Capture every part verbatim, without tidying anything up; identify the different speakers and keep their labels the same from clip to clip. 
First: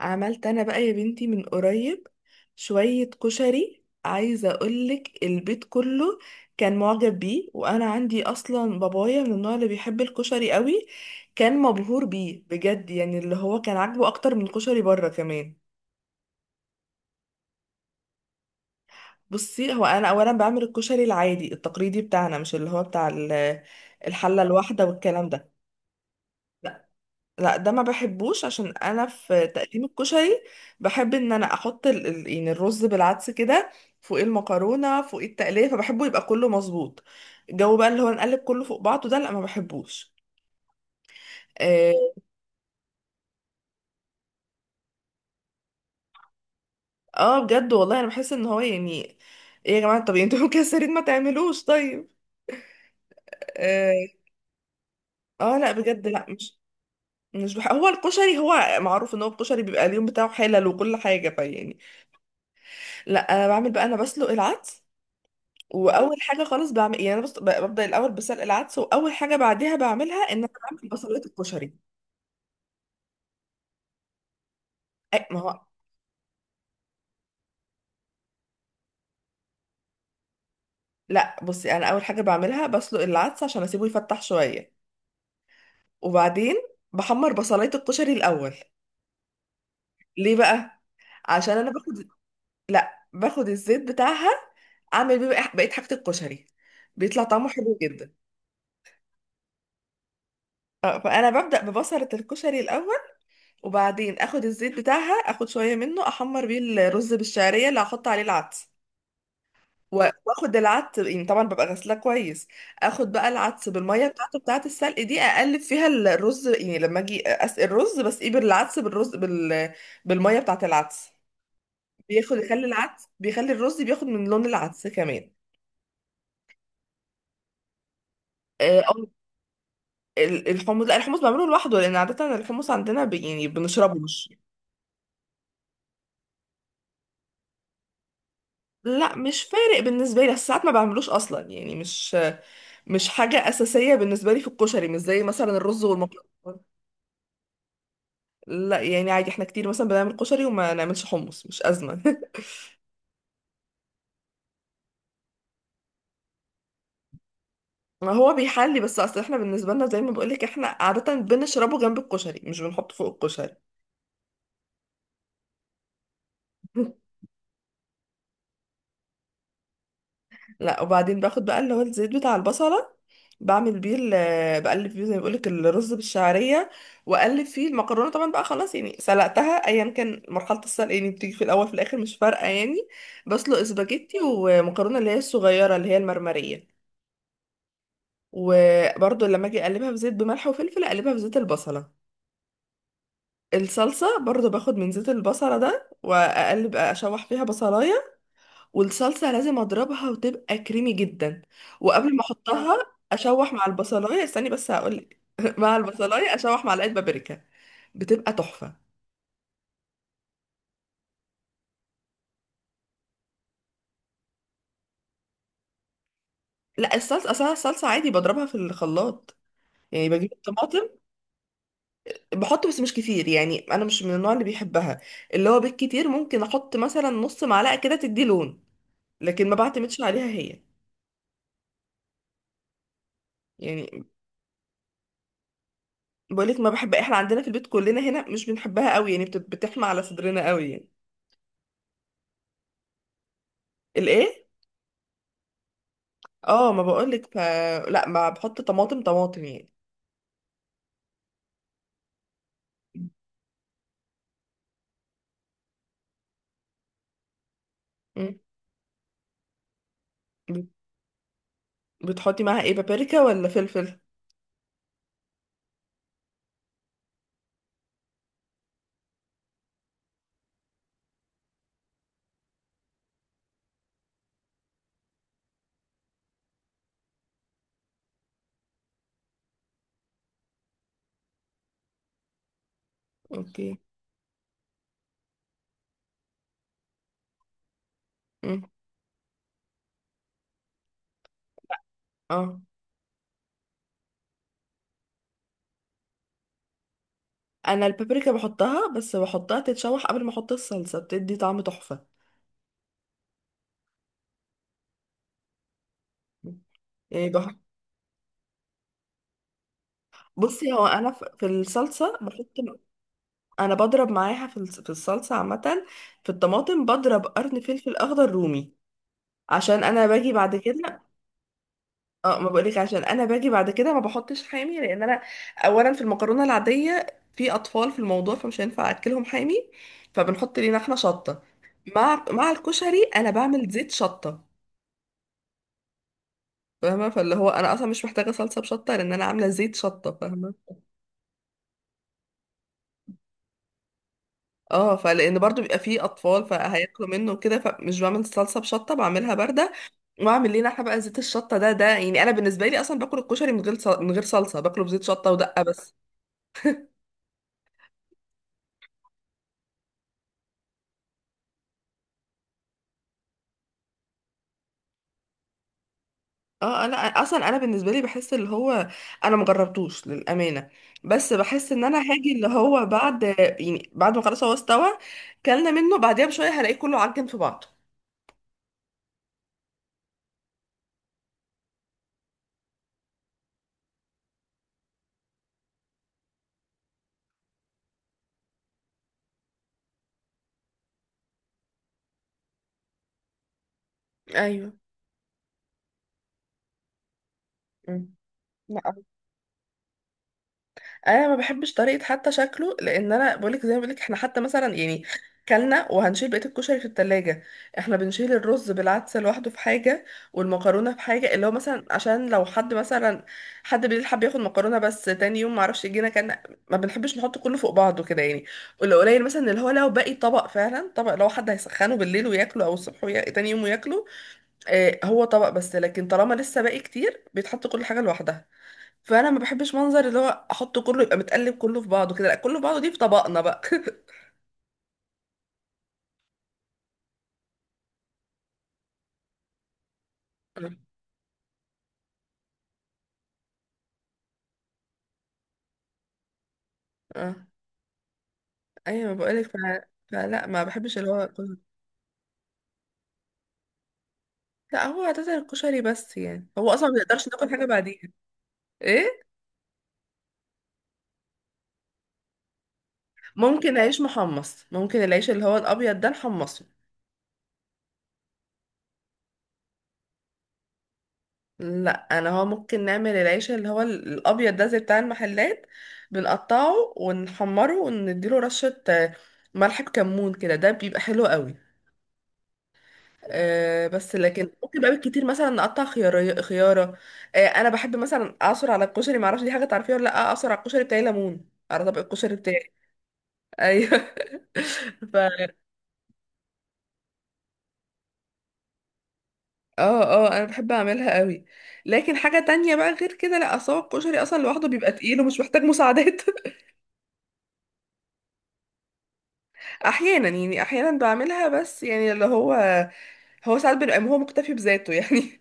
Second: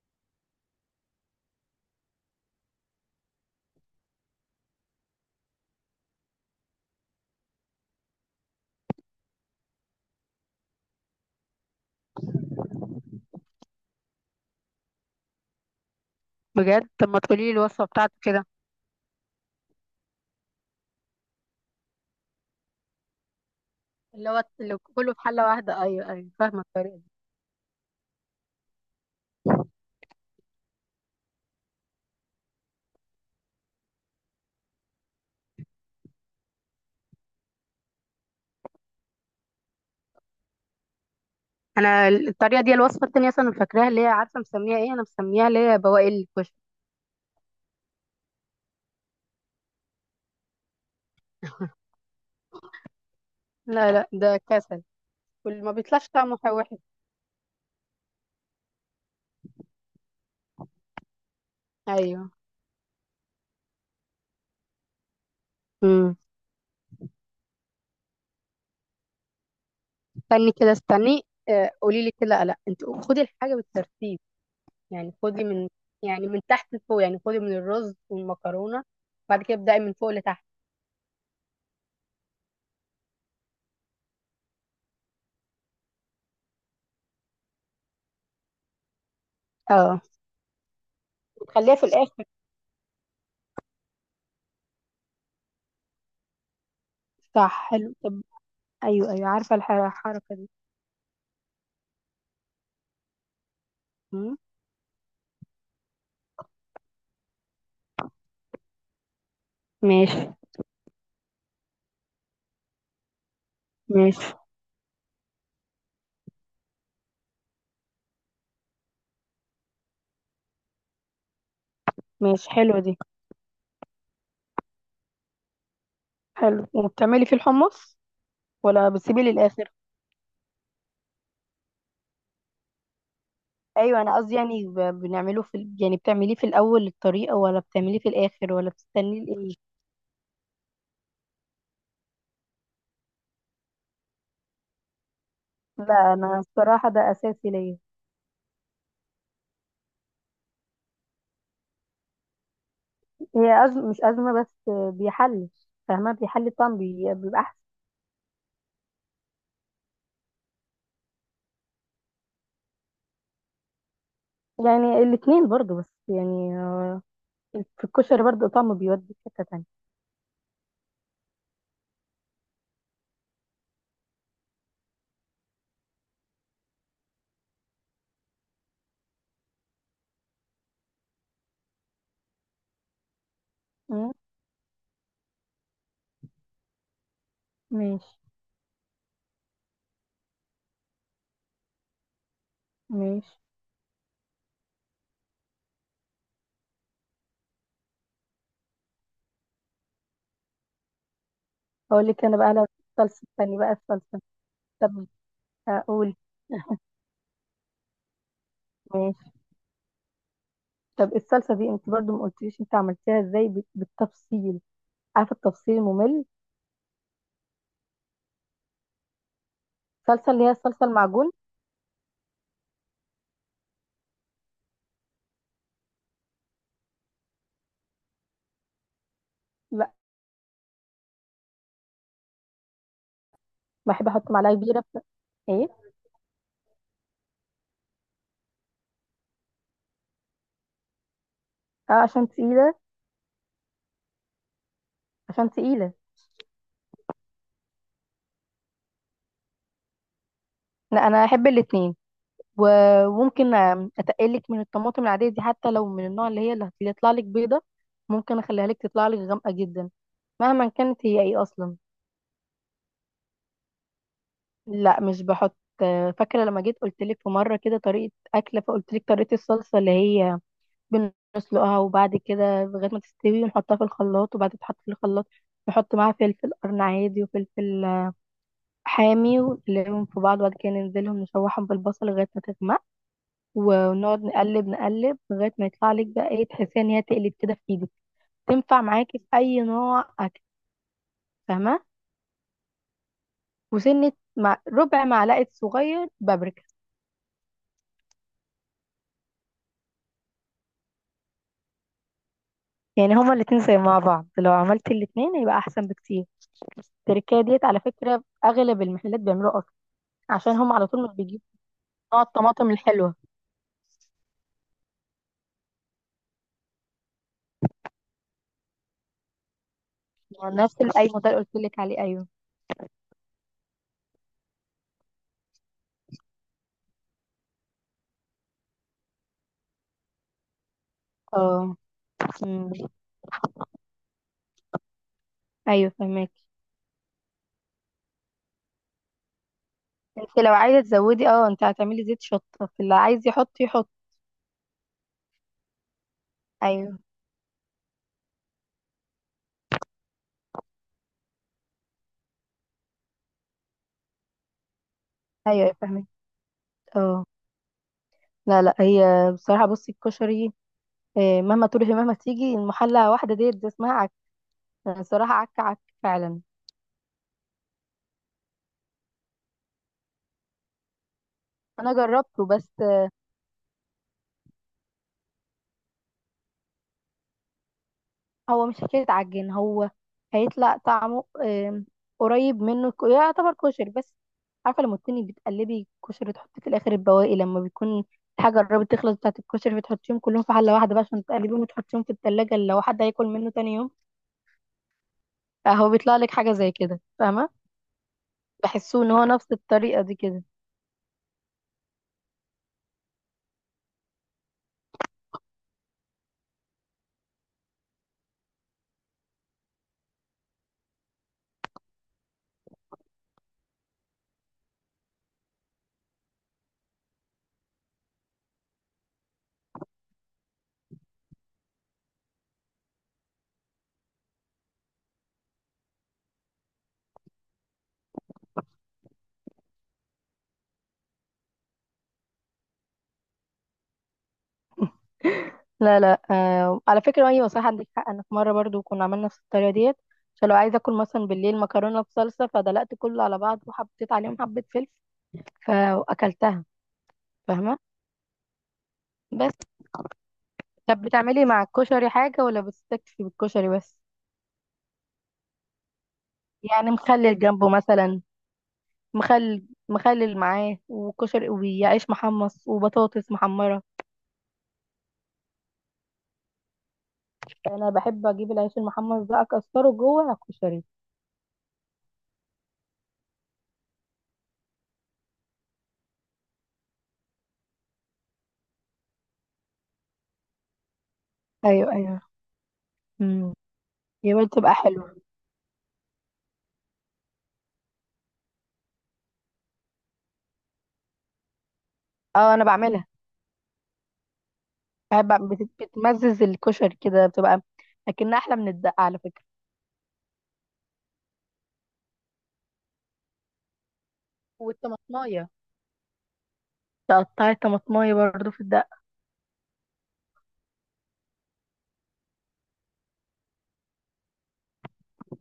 Speaker 1: عملت انا بقى يا بنتي من قريب شوية كشري، عايزة اقولك البيت كله كان معجب بيه. وانا عندي اصلا بابايا من النوع اللي بيحب الكشري قوي، كان مبهور بيه بجد. يعني اللي هو كان عاجبه اكتر من الكشري بره كمان.
Speaker 2: بجد. طب ما تقولي لي الوصفه بتاعته كده.
Speaker 1: بصي، هو انا اولا بعمل الكشري العادي التقليدي بتاعنا، مش اللي هو بتاع ال-
Speaker 2: اللي
Speaker 1: الحلة
Speaker 2: هو اللي
Speaker 1: الواحدة
Speaker 2: كله في
Speaker 1: والكلام
Speaker 2: حله
Speaker 1: ده.
Speaker 2: واحده، ايوه ايوه، فاهمه الطريقه دي.
Speaker 1: لا ده ما بحبوش، عشان انا في تقديم الكشري بحب ان انا احط ال... ال- يعني الرز بالعدس كده فوق المكرونه، فوق التقليه، فبحبه يبقى كله مظبوط. الجو بقى اللي هو نقلب كله فوق بعضه ده، لا ما بحبوش. اه.
Speaker 2: انا الطريقه دي الوصفه التانيه اصلا أنا فاكراها، اللي هي عارفه مسميها ايه؟ انا مسميها اللي هي بواقي الكشري.
Speaker 1: آه، بجد والله انا بحس ان هو يعني ايه يا جماعه. طب انتوا مكسرين ما تعملوش طيب.
Speaker 2: لا
Speaker 1: اه.
Speaker 2: لا ده كسل.
Speaker 1: آه،
Speaker 2: كل ما
Speaker 1: لا بجد
Speaker 2: بيطلعش
Speaker 1: لا
Speaker 2: طعمه
Speaker 1: مش.
Speaker 2: وحش.
Speaker 1: مش بح... هو الكشري هو معروف ان هو الكشري بيبقى اليوم بتاعه حلل وكل حاجه، فيعني
Speaker 2: ايوه.
Speaker 1: لا انا بعمل بقى، انا بسلق العدس. واول
Speaker 2: امم
Speaker 1: حاجه خالص بعمل، يعني انا بص... ب- ببدا الاول بسلق العدس، واول حاجه بعديها بعملها ان انا
Speaker 2: استني كده،
Speaker 1: بعمل بصلايه
Speaker 2: استني. آه،
Speaker 1: الكشري.
Speaker 2: قولي لي كده، لا انت خدي الحاجه بالترتيب. يعني
Speaker 1: أي ما
Speaker 2: خدي
Speaker 1: هو
Speaker 2: من يعني من تحت لفوق، يعني خدي من الرز والمكرونه، بعد كده ابدأي من فوق لتحت.
Speaker 1: لا بصي، انا اول حاجه بعملها بسلق العدس عشان اسيبه يفتح شويه. وبعدين بحمر بصلايه الكشري الاول.
Speaker 2: اه.
Speaker 1: ليه بقى؟ عشان انا
Speaker 2: وتخليها في
Speaker 1: باخد.
Speaker 2: الاخر.
Speaker 1: لا باخد الزيت بتاعها، اعمل بيه بقى- بقيه حاجه الكشري. بيطلع طعمه
Speaker 2: صح،
Speaker 1: حلو
Speaker 2: حلو.
Speaker 1: جدا.
Speaker 2: طب ايوه ايوه، عارفه الح- الحركه
Speaker 1: آه، فانا ببدا ببصله الكشري الاول. وبعدين
Speaker 2: دي.
Speaker 1: اخد الزيت بتاعها، اخد شويه منه احمر بيه الرز بالشعريه اللي هحط عليه العدس. و-
Speaker 2: ماشي.
Speaker 1: واخد العدس، يعني طبعا ببقى غسلاه كويس. اخد بقى العدس بالميه
Speaker 2: ماشي.
Speaker 1: بتاعته، بتاعه السلق دي، اقلب فيها الرز، يعني لما اجي اسقي الرز بس ايه، بالعدس بالرز بال... بالميه بتاعه العدس. بياخد
Speaker 2: ماشي،
Speaker 1: يخلي
Speaker 2: حلوة دي.
Speaker 1: العدس، بيخلي الرز بياخد من لون العدس كمان.
Speaker 2: حلو، وبتعملي فيه الحمص
Speaker 1: آه،
Speaker 2: ولا
Speaker 1: أو
Speaker 2: بتسيبيه للآخر؟
Speaker 1: ال- الحمص، لا الحمص بعمله لوحده، لان عاده الحمص عندنا ب... يعني بنشربه
Speaker 2: أيوة أنا
Speaker 1: مش.
Speaker 2: قصدي يعني ب- بنعمله في ال- يعني بتعمليه في الأول الطريقة، ولا بتعمليه في الآخر، ولا
Speaker 1: لا
Speaker 2: بتستنيه
Speaker 1: مش
Speaker 2: لإيه؟
Speaker 1: فارق بالنسبه لي، بس ساعات ما بعملوش اصلا، يعني مش مش حاجه اساسيه بالنسبه لي في الكشري، مش زي مثلا الرز
Speaker 2: لا أنا
Speaker 1: والمكرونه.
Speaker 2: الصراحة ده أساسي ليا.
Speaker 1: لا يعني عادي، احنا كتير مثلا بنعمل كشري وما نعملش حمص، مش أزمة.
Speaker 2: هي أزمة مش أزمة، بس بيحل. فاهمة، بيحل الطعم، بي- بيبقى أحسن.
Speaker 1: ما هو بيحلي، بس اصل احنا بالنسبة لنا زي ما بقولك، احنا عادة بنشربه جنب الكشري، مش بنحطه فوق الكشري.
Speaker 2: يعني الاتنين برضو، بس يعني في الكشري برضو طعمه بيودي في حتة تانية.
Speaker 1: لا، وبعدين باخد بقى اللي هو الزيت بتاع البصلة، بعمل بيه ال- بقلب فيه زي ما بقولك الرز بالشعرية. واقلب فيه المكرونة طبعا بقى، خلاص يعني سلقتها، ايا كان مرحلة السلق يعني، بتيجي في الاول في الاخر مش فارقة يعني. بسلق
Speaker 2: مم،
Speaker 1: اسباجيتي ومكرونة اللي هي الصغيرة اللي هي المرمرية.
Speaker 2: ماشي.
Speaker 1: وبرضو لما اجي اقلبها في زيت بملح وفلفل، اقلبها في زيت البصلة.
Speaker 2: ماشي.
Speaker 1: الصلصة برضو باخد من زيت البصلة ده، وأقلب أشوح فيها بصلاية. والصلصة لازم أضربها وتبقى كريمي جدا.
Speaker 2: أقول
Speaker 1: وقبل ما
Speaker 2: لك
Speaker 1: آه.
Speaker 2: أنا بقى على
Speaker 1: أحطها،
Speaker 2: الصلصة
Speaker 1: أشوح
Speaker 2: التانية
Speaker 1: مع
Speaker 2: بقى، الصلصة.
Speaker 1: البصلاية. استني بس
Speaker 2: طب
Speaker 1: هقولك. مع
Speaker 2: أقول.
Speaker 1: البصلاية أشوح معلقة بابريكا، بتبقى تحفة.
Speaker 2: طب الصلصه دي انت برضو ما قلتليش انت عملتيها ازاي، بت- بالتفصيل، عارفه التفصيل الممل.
Speaker 1: لا، الصلصة أصلا الصلصة عادي بضربها في الخلاط. يعني
Speaker 2: الصلصه
Speaker 1: بجيب
Speaker 2: اللي هي الصلصه
Speaker 1: الطماطم،
Speaker 2: المعجون.
Speaker 1: بحط بس مش كتير، يعني أنا مش من النوع اللي بيحبها. اللي هو بالكتير ممكن أحط مثلا نص معلقة كده تدي لون، لكن ما
Speaker 2: لا،
Speaker 1: بعتمدش عليها هي يعني.
Speaker 2: بحب احط معلقه كبيره ف- ايه.
Speaker 1: بقولك ما بحب، احنا عندنا في البيت كلنا هنا مش بنحبها قوي، يعني بت- بتحمى على صدرنا قوي يعني.
Speaker 2: اه، عشان تقيله.
Speaker 1: الايه؟
Speaker 2: عشان تقيله.
Speaker 1: اه ما بقولك ف. لا ما بحط طماطم طماطم يعني.
Speaker 2: لا انا احب الاتنين. وممكن اتقلك من الطماطم العاديه دي، حتى لو من النوع اللي هي اللي هتطلع لك بيضه،
Speaker 1: مم.
Speaker 2: ممكن اخليها لك تطلع لك غامقه جدا. مهما
Speaker 1: بت-
Speaker 2: كانت هي ايه اصلا.
Speaker 1: بتحطي معاها ايه، بابريكا ولا فلفل؟
Speaker 2: لا مش بحط. آه، فاكره لما جيت قلت لك في مره كده طريقه اكله، فقلت لك طريقه الصلصه اللي هي بنسلقها وبعد كده لغاية ما تستوي، ونحطها في الخلاط، وبعد ما تتحط في الخلاط نحط معاها فلفل قرن عادي وفلفل حامي، ونقلبهم في بعض، وبعد كده ننزلهم نشوحهم بالبصل لغاية ما تغمق،
Speaker 1: اوكي.
Speaker 2: ونقعد نقلب نقلب لغاية ما يطلع لك بقى ايه، تحسيها ان هي تقلب كده في ايدك.
Speaker 1: مم.
Speaker 2: تنفع معاكي في اي نوع اكل، فاهمة؟
Speaker 1: اه
Speaker 2: وسنة مع ربع معلقة صغير بابريكا.
Speaker 1: انا البابريكا بحطها، بس بحطها تتشوح قبل ما احط الصلصه، بتدي طعم تحفه.
Speaker 2: يعني هما الاتنين زي مع بعض، لو عملت الاتنين هيبقى احسن بكتير.
Speaker 1: يعني
Speaker 2: التركية
Speaker 1: بح...
Speaker 2: ديت على فكرة اغلب المحلات بيعملوها اصلا، عشان
Speaker 1: بصي،
Speaker 2: هم
Speaker 1: هو
Speaker 2: على طول
Speaker 1: انا
Speaker 2: مش
Speaker 1: ف-
Speaker 2: بيجيبوا
Speaker 1: في الصلصه
Speaker 2: نوع
Speaker 1: بحط،
Speaker 2: الطماطم الحلوة.
Speaker 1: انا بضرب معاها في الص- في الصلصه عامه، في الطماطم بضرب قرن فلفل اخضر رومي، عشان انا باجي بعد
Speaker 2: نفس
Speaker 1: كده.
Speaker 2: الايوه ده اللي قلت لك عليه، ايوه.
Speaker 1: اه ما بقولك، عشان انا باجي بعد كده ما بحطش حامي، لان انا اولا في المكرونه العاديه، في اطفال في الموضوع، فمش هينفع اكلهم حامي. فبنحط لينا احنا شطه،
Speaker 2: اه.
Speaker 1: مع مع
Speaker 2: أمم.
Speaker 1: الكشري انا بعمل زيت شطه.
Speaker 2: ايوه فهمك.
Speaker 1: فاهمه؟ فاللي هو انا اصلا مش محتاجه صلصه بشطه، لان انا عامله زيت شطه،
Speaker 2: انت لو
Speaker 1: فاهمه.
Speaker 2: عايزة تزودي، اه، انت هتعملي زيت شطة، اللي عايز يحط يحط.
Speaker 1: اه، فلان برضو بيبقى فيه اطفال
Speaker 2: ايوه،
Speaker 1: فهياكلوا منه كده، فمش بعمل صلصه بشطه، بعملها بارده. واعمل لينا احنا بقى زيت الشطه ده ده يعني انا بالنسبه لي اصلا باكل الكشري من غير صل- من غير صلصه، باكله بزيت شطه ودقه
Speaker 2: ايوه
Speaker 1: بس.
Speaker 2: فهمك. اه. لا لا، هي بصراحة بصي الكشري، آه، مهما تروحي مهما تيجي المحلة واحدة ديت دي اسمها عك. أنا بصراحة عك عك فعلا.
Speaker 1: اه انا اصلا، انا بالنسبه لي بحس اللي هو انا مجربتوش للامانه، بس بحس ان
Speaker 2: انا
Speaker 1: انا هاجي
Speaker 2: جربته
Speaker 1: اللي
Speaker 2: بس.
Speaker 1: هو بعد، يعني بعد ما خلاص هو استوى كلنا منه بعديها بشويه، هلاقيه كله عجن في بعضه.
Speaker 2: هو مش حكاية عجين، هو هيطلع طعمه آم، قريب منه، الك- يعتبر كشري بس. عارفة لما تكوني بتقلبي كشري تحطي في الآخر البواقي، لما بيكون الحاجة قربت تخلص بتاعة الكشري بتحطيهم كلهم في حلة واحدة بقى عشان تقلبيهم وتحطيهم في التلاجة لو حد هياكل منه تاني يوم.
Speaker 1: ايوه.
Speaker 2: فهو بيطلع لك حاجة زي كده، فاهمة؟
Speaker 1: مم. لا
Speaker 2: بحسه ان هو نفس الطريقة دي كده.
Speaker 1: انا ما بحبش طريقه حتى شكله، لان انا بقولك زي ما بقولك، احنا حتى مثلا يعني كلنا وهنشيل بقيه الكشري في التلاجة، احنا بنشيل الرز بالعدس لوحده في حاجه، والمكرونه في حاجه، اللي هو مثلا عشان لو حد مثلا حد بالليل حب ياخد مكرونه بس تاني يوم، معرفش يجينا كان. ما بنحبش نحط كله فوق بعضه كده يعني. واللي قليل مثلا، اللي هو لو باقي طبق فعلا طبق، لو حد هيسخنه بالليل وياكله او الصبح ويا... تاني يوم وياكله، آه هو طبق. بس لكن طالما لسه باقي كتير، بيتحط كل حاجه لوحدها. فانا ما بحبش منظر اللي هو احطه كله يبقى متقلب كله في بعضه كده. لا كله في بعضه دي في طبقنا بقى.
Speaker 2: لا لا، آه على فكرة، ايوه صح عندك حق. انا في مرة برضو كنا عملنا نفس الطريقة ديت، عشان لو عايزة اكل مثلا بالليل مكرونة بصلصة، فدلقت كله على بعض وحطيت عليهم حبة فلفل فاكلتها.
Speaker 1: اه.
Speaker 2: فاهمه.
Speaker 1: ايوه بقولك ف...
Speaker 2: بس.
Speaker 1: فلا ما بحبش
Speaker 2: طب
Speaker 1: اللي هو
Speaker 2: بتعملي
Speaker 1: كله.
Speaker 2: مع الكشري حاجه، ولا بتستكفي بالكشري بس؟
Speaker 1: لا هو عادة الكشري بس يعني، هو اصلا
Speaker 2: يعني
Speaker 1: ما بنقدرش
Speaker 2: مخلل
Speaker 1: ناكل حاجه
Speaker 2: جنبه
Speaker 1: بعديها.
Speaker 2: مثلا.
Speaker 1: ايه؟
Speaker 2: مخلل، مخلل معاه وكشري وعيش محمص وبطاطس
Speaker 1: ممكن
Speaker 2: محمره.
Speaker 1: عيش محمص، ممكن العيش اللي هو الابيض ده نحمصه.
Speaker 2: انا بحب اجيب العيش المحمص ده اكسره جوه على الكشري.
Speaker 1: لا انا هو ممكن نعمل العيش اللي هو ال- الابيض ده زي بتاع المحلات، بنقطعه ونحمره ونديله رشه آه، ملح بكمون كده، ده بيبقى حلو قوي.
Speaker 2: ايوه ايوه. امم.
Speaker 1: آه بس
Speaker 2: يبقى
Speaker 1: لكن
Speaker 2: بتبقى
Speaker 1: ممكن بقى
Speaker 2: حلوه.
Speaker 1: كتير مثلا نقطع خيار خياره. آه انا بحب مثلا اعصر على الكشري، معرفش دي حاجه تعرفيها ولا لا، اعصر على الكشري بتاعي ليمون، على طبق الكشري
Speaker 2: اه انا
Speaker 1: بتاعي.
Speaker 2: بعملها.
Speaker 1: ايوه. ف
Speaker 2: بحب أعمل- بت- بتمزز الكشري كده، بتبقى اكنها احلى من الدقه على فكره.
Speaker 1: اه اه انا بحب اعملها قوي. لكن حاجه تانية بقى غير كده لا، اصل هو الكشري اصلا لوحده بيبقى تقيل ومش
Speaker 2: والطماطمايه،
Speaker 1: محتاج مساعدات.
Speaker 2: تقطعي الطماطمايه برضو في الدقه.
Speaker 1: احيانا يعني، احيانا بعملها بس يعني اللي هو، هو ساعات بيبقى هو مكتفي بذاته يعني.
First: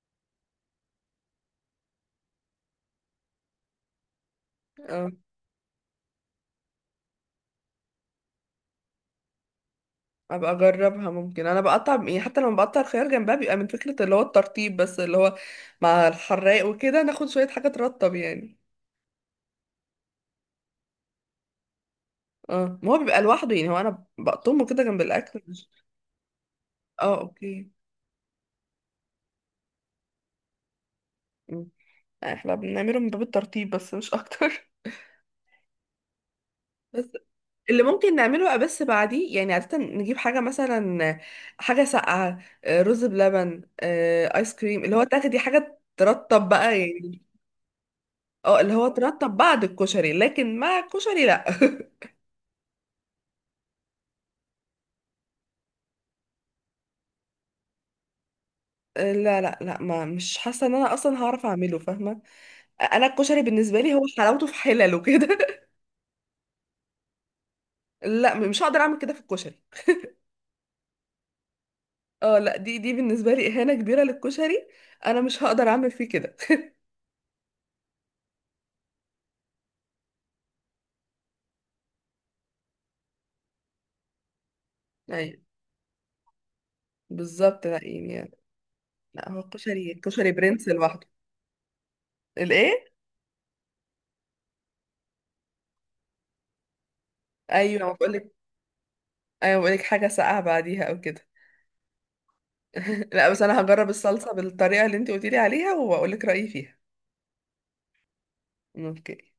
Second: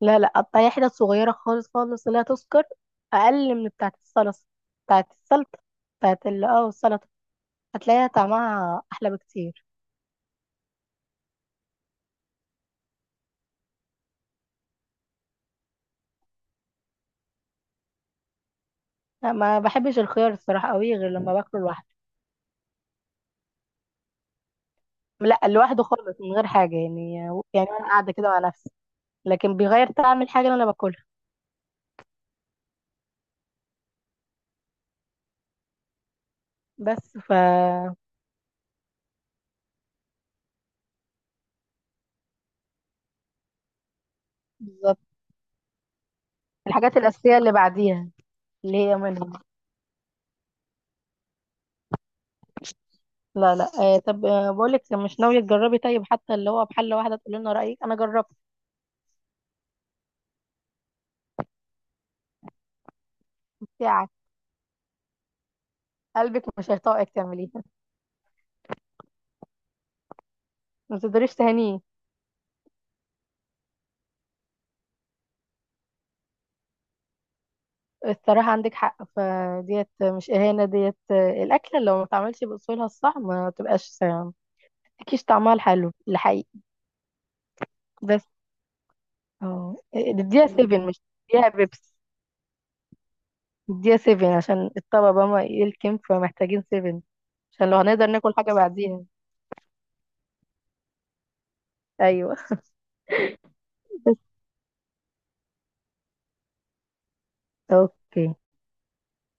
Speaker 2: لا لا، قطعيها حتت صغيرة خالص خالص لا تذكر، أقل من بتاعة الصلصة، بتاعة
Speaker 1: اه.
Speaker 2: السلطة، بتاعة ال اه السلطة، هتلاقيها طعمها أحلى بكتير.
Speaker 1: ابقى اجربها. ممكن انا بقطع يعني، حتى لما بقطع الخيار جنبها بيبقى من فكرة اللي هو الترطيب بس، اللي هو مع الحراق وكده ناخد شوية حاجة ترطب يعني.
Speaker 2: لا ما بحبش الخيار الصراحة قوي، غير لما باكله لوحده.
Speaker 1: اه ما هو بيبقى لوحده، يعني هو انا بقطمه كده جنب
Speaker 2: لا
Speaker 1: الاكل مش.
Speaker 2: لوحده خالص، من غير حاجة يعني،
Speaker 1: اه
Speaker 2: يعني
Speaker 1: اوكي.
Speaker 2: أنا قاعدة كده مع نفسي، لكن بيغير طعم الحاجة اللي أنا باكلها.
Speaker 1: مم. احنا بنعمله من باب الترطيب بس، مش اكتر. بس
Speaker 2: بس ف.
Speaker 1: اللي ممكن نعمله بقى بس بعديه، يعني عادة نجيب حاجة مثلا، حاجة ساقعة، آه، رز بلبن، آه، آيس كريم، اللي
Speaker 2: بالظبط،
Speaker 1: هو تاخدي حاجة ترطب بقى
Speaker 2: الحاجات
Speaker 1: يعني.
Speaker 2: الأساسية اللي بعديها،
Speaker 1: اه اللي
Speaker 2: اللي
Speaker 1: هو
Speaker 2: هي منها.
Speaker 1: ترطب بعد الكشري، لكن مع الكشري لا.
Speaker 2: لا لا، آه طب، آه بقولك مش ناوية تجربي طيب، حتى اللي هو بحلة واحدة تقولي لنا رأيك، أنا جربت.
Speaker 1: لا لا لا، ما مش حاسه ان انا اصلا هعرف اعمله، فاهمه. انا الكشري بالنسبه لي هو
Speaker 2: بتاعك.
Speaker 1: حلاوته في حلله كده.
Speaker 2: قلبك مش هيطاقك تعمليه.
Speaker 1: لا مش هقدر اعمل كده في الكشري.
Speaker 2: ما تقدريش تهانيه.
Speaker 1: اه لا، دي دي بالنسبه لي اهانه كبيره للكشري، انا مش هقدر اعمل فيه كده.
Speaker 2: الصراحة عندك حق، فديت مش إهانة، ديت الأكلة لو ما اتعملتش بأصولها الصح ما تبقاش متكيش
Speaker 1: ايوه
Speaker 2: طعمها الحلو الحقيقي.
Speaker 1: بالظبط، لا
Speaker 2: بس.
Speaker 1: يعني لا، هو
Speaker 2: اه،
Speaker 1: الكشري الكشري
Speaker 2: نديها
Speaker 1: برنس
Speaker 2: سيفن، مش
Speaker 1: لوحده.
Speaker 2: نديها بيبس،
Speaker 1: الايه؟
Speaker 2: نديها سيفن عشان الطبق بقى ما يلكم، فمحتاجين سيفن عشان لو
Speaker 1: ايوه
Speaker 2: هنقدر
Speaker 1: بقول لك.
Speaker 2: ناكل حاجة بعديها.
Speaker 1: ايوه بقول لك حاجه ساقعه بعديها او كده.
Speaker 2: أيوه.
Speaker 1: لا بس انا هجرب الصلصه بالطريقه اللي انت قلتي لي عليها، وبقول لك رايي فيها.
Speaker 2: أوكي.
Speaker 1: اوكي.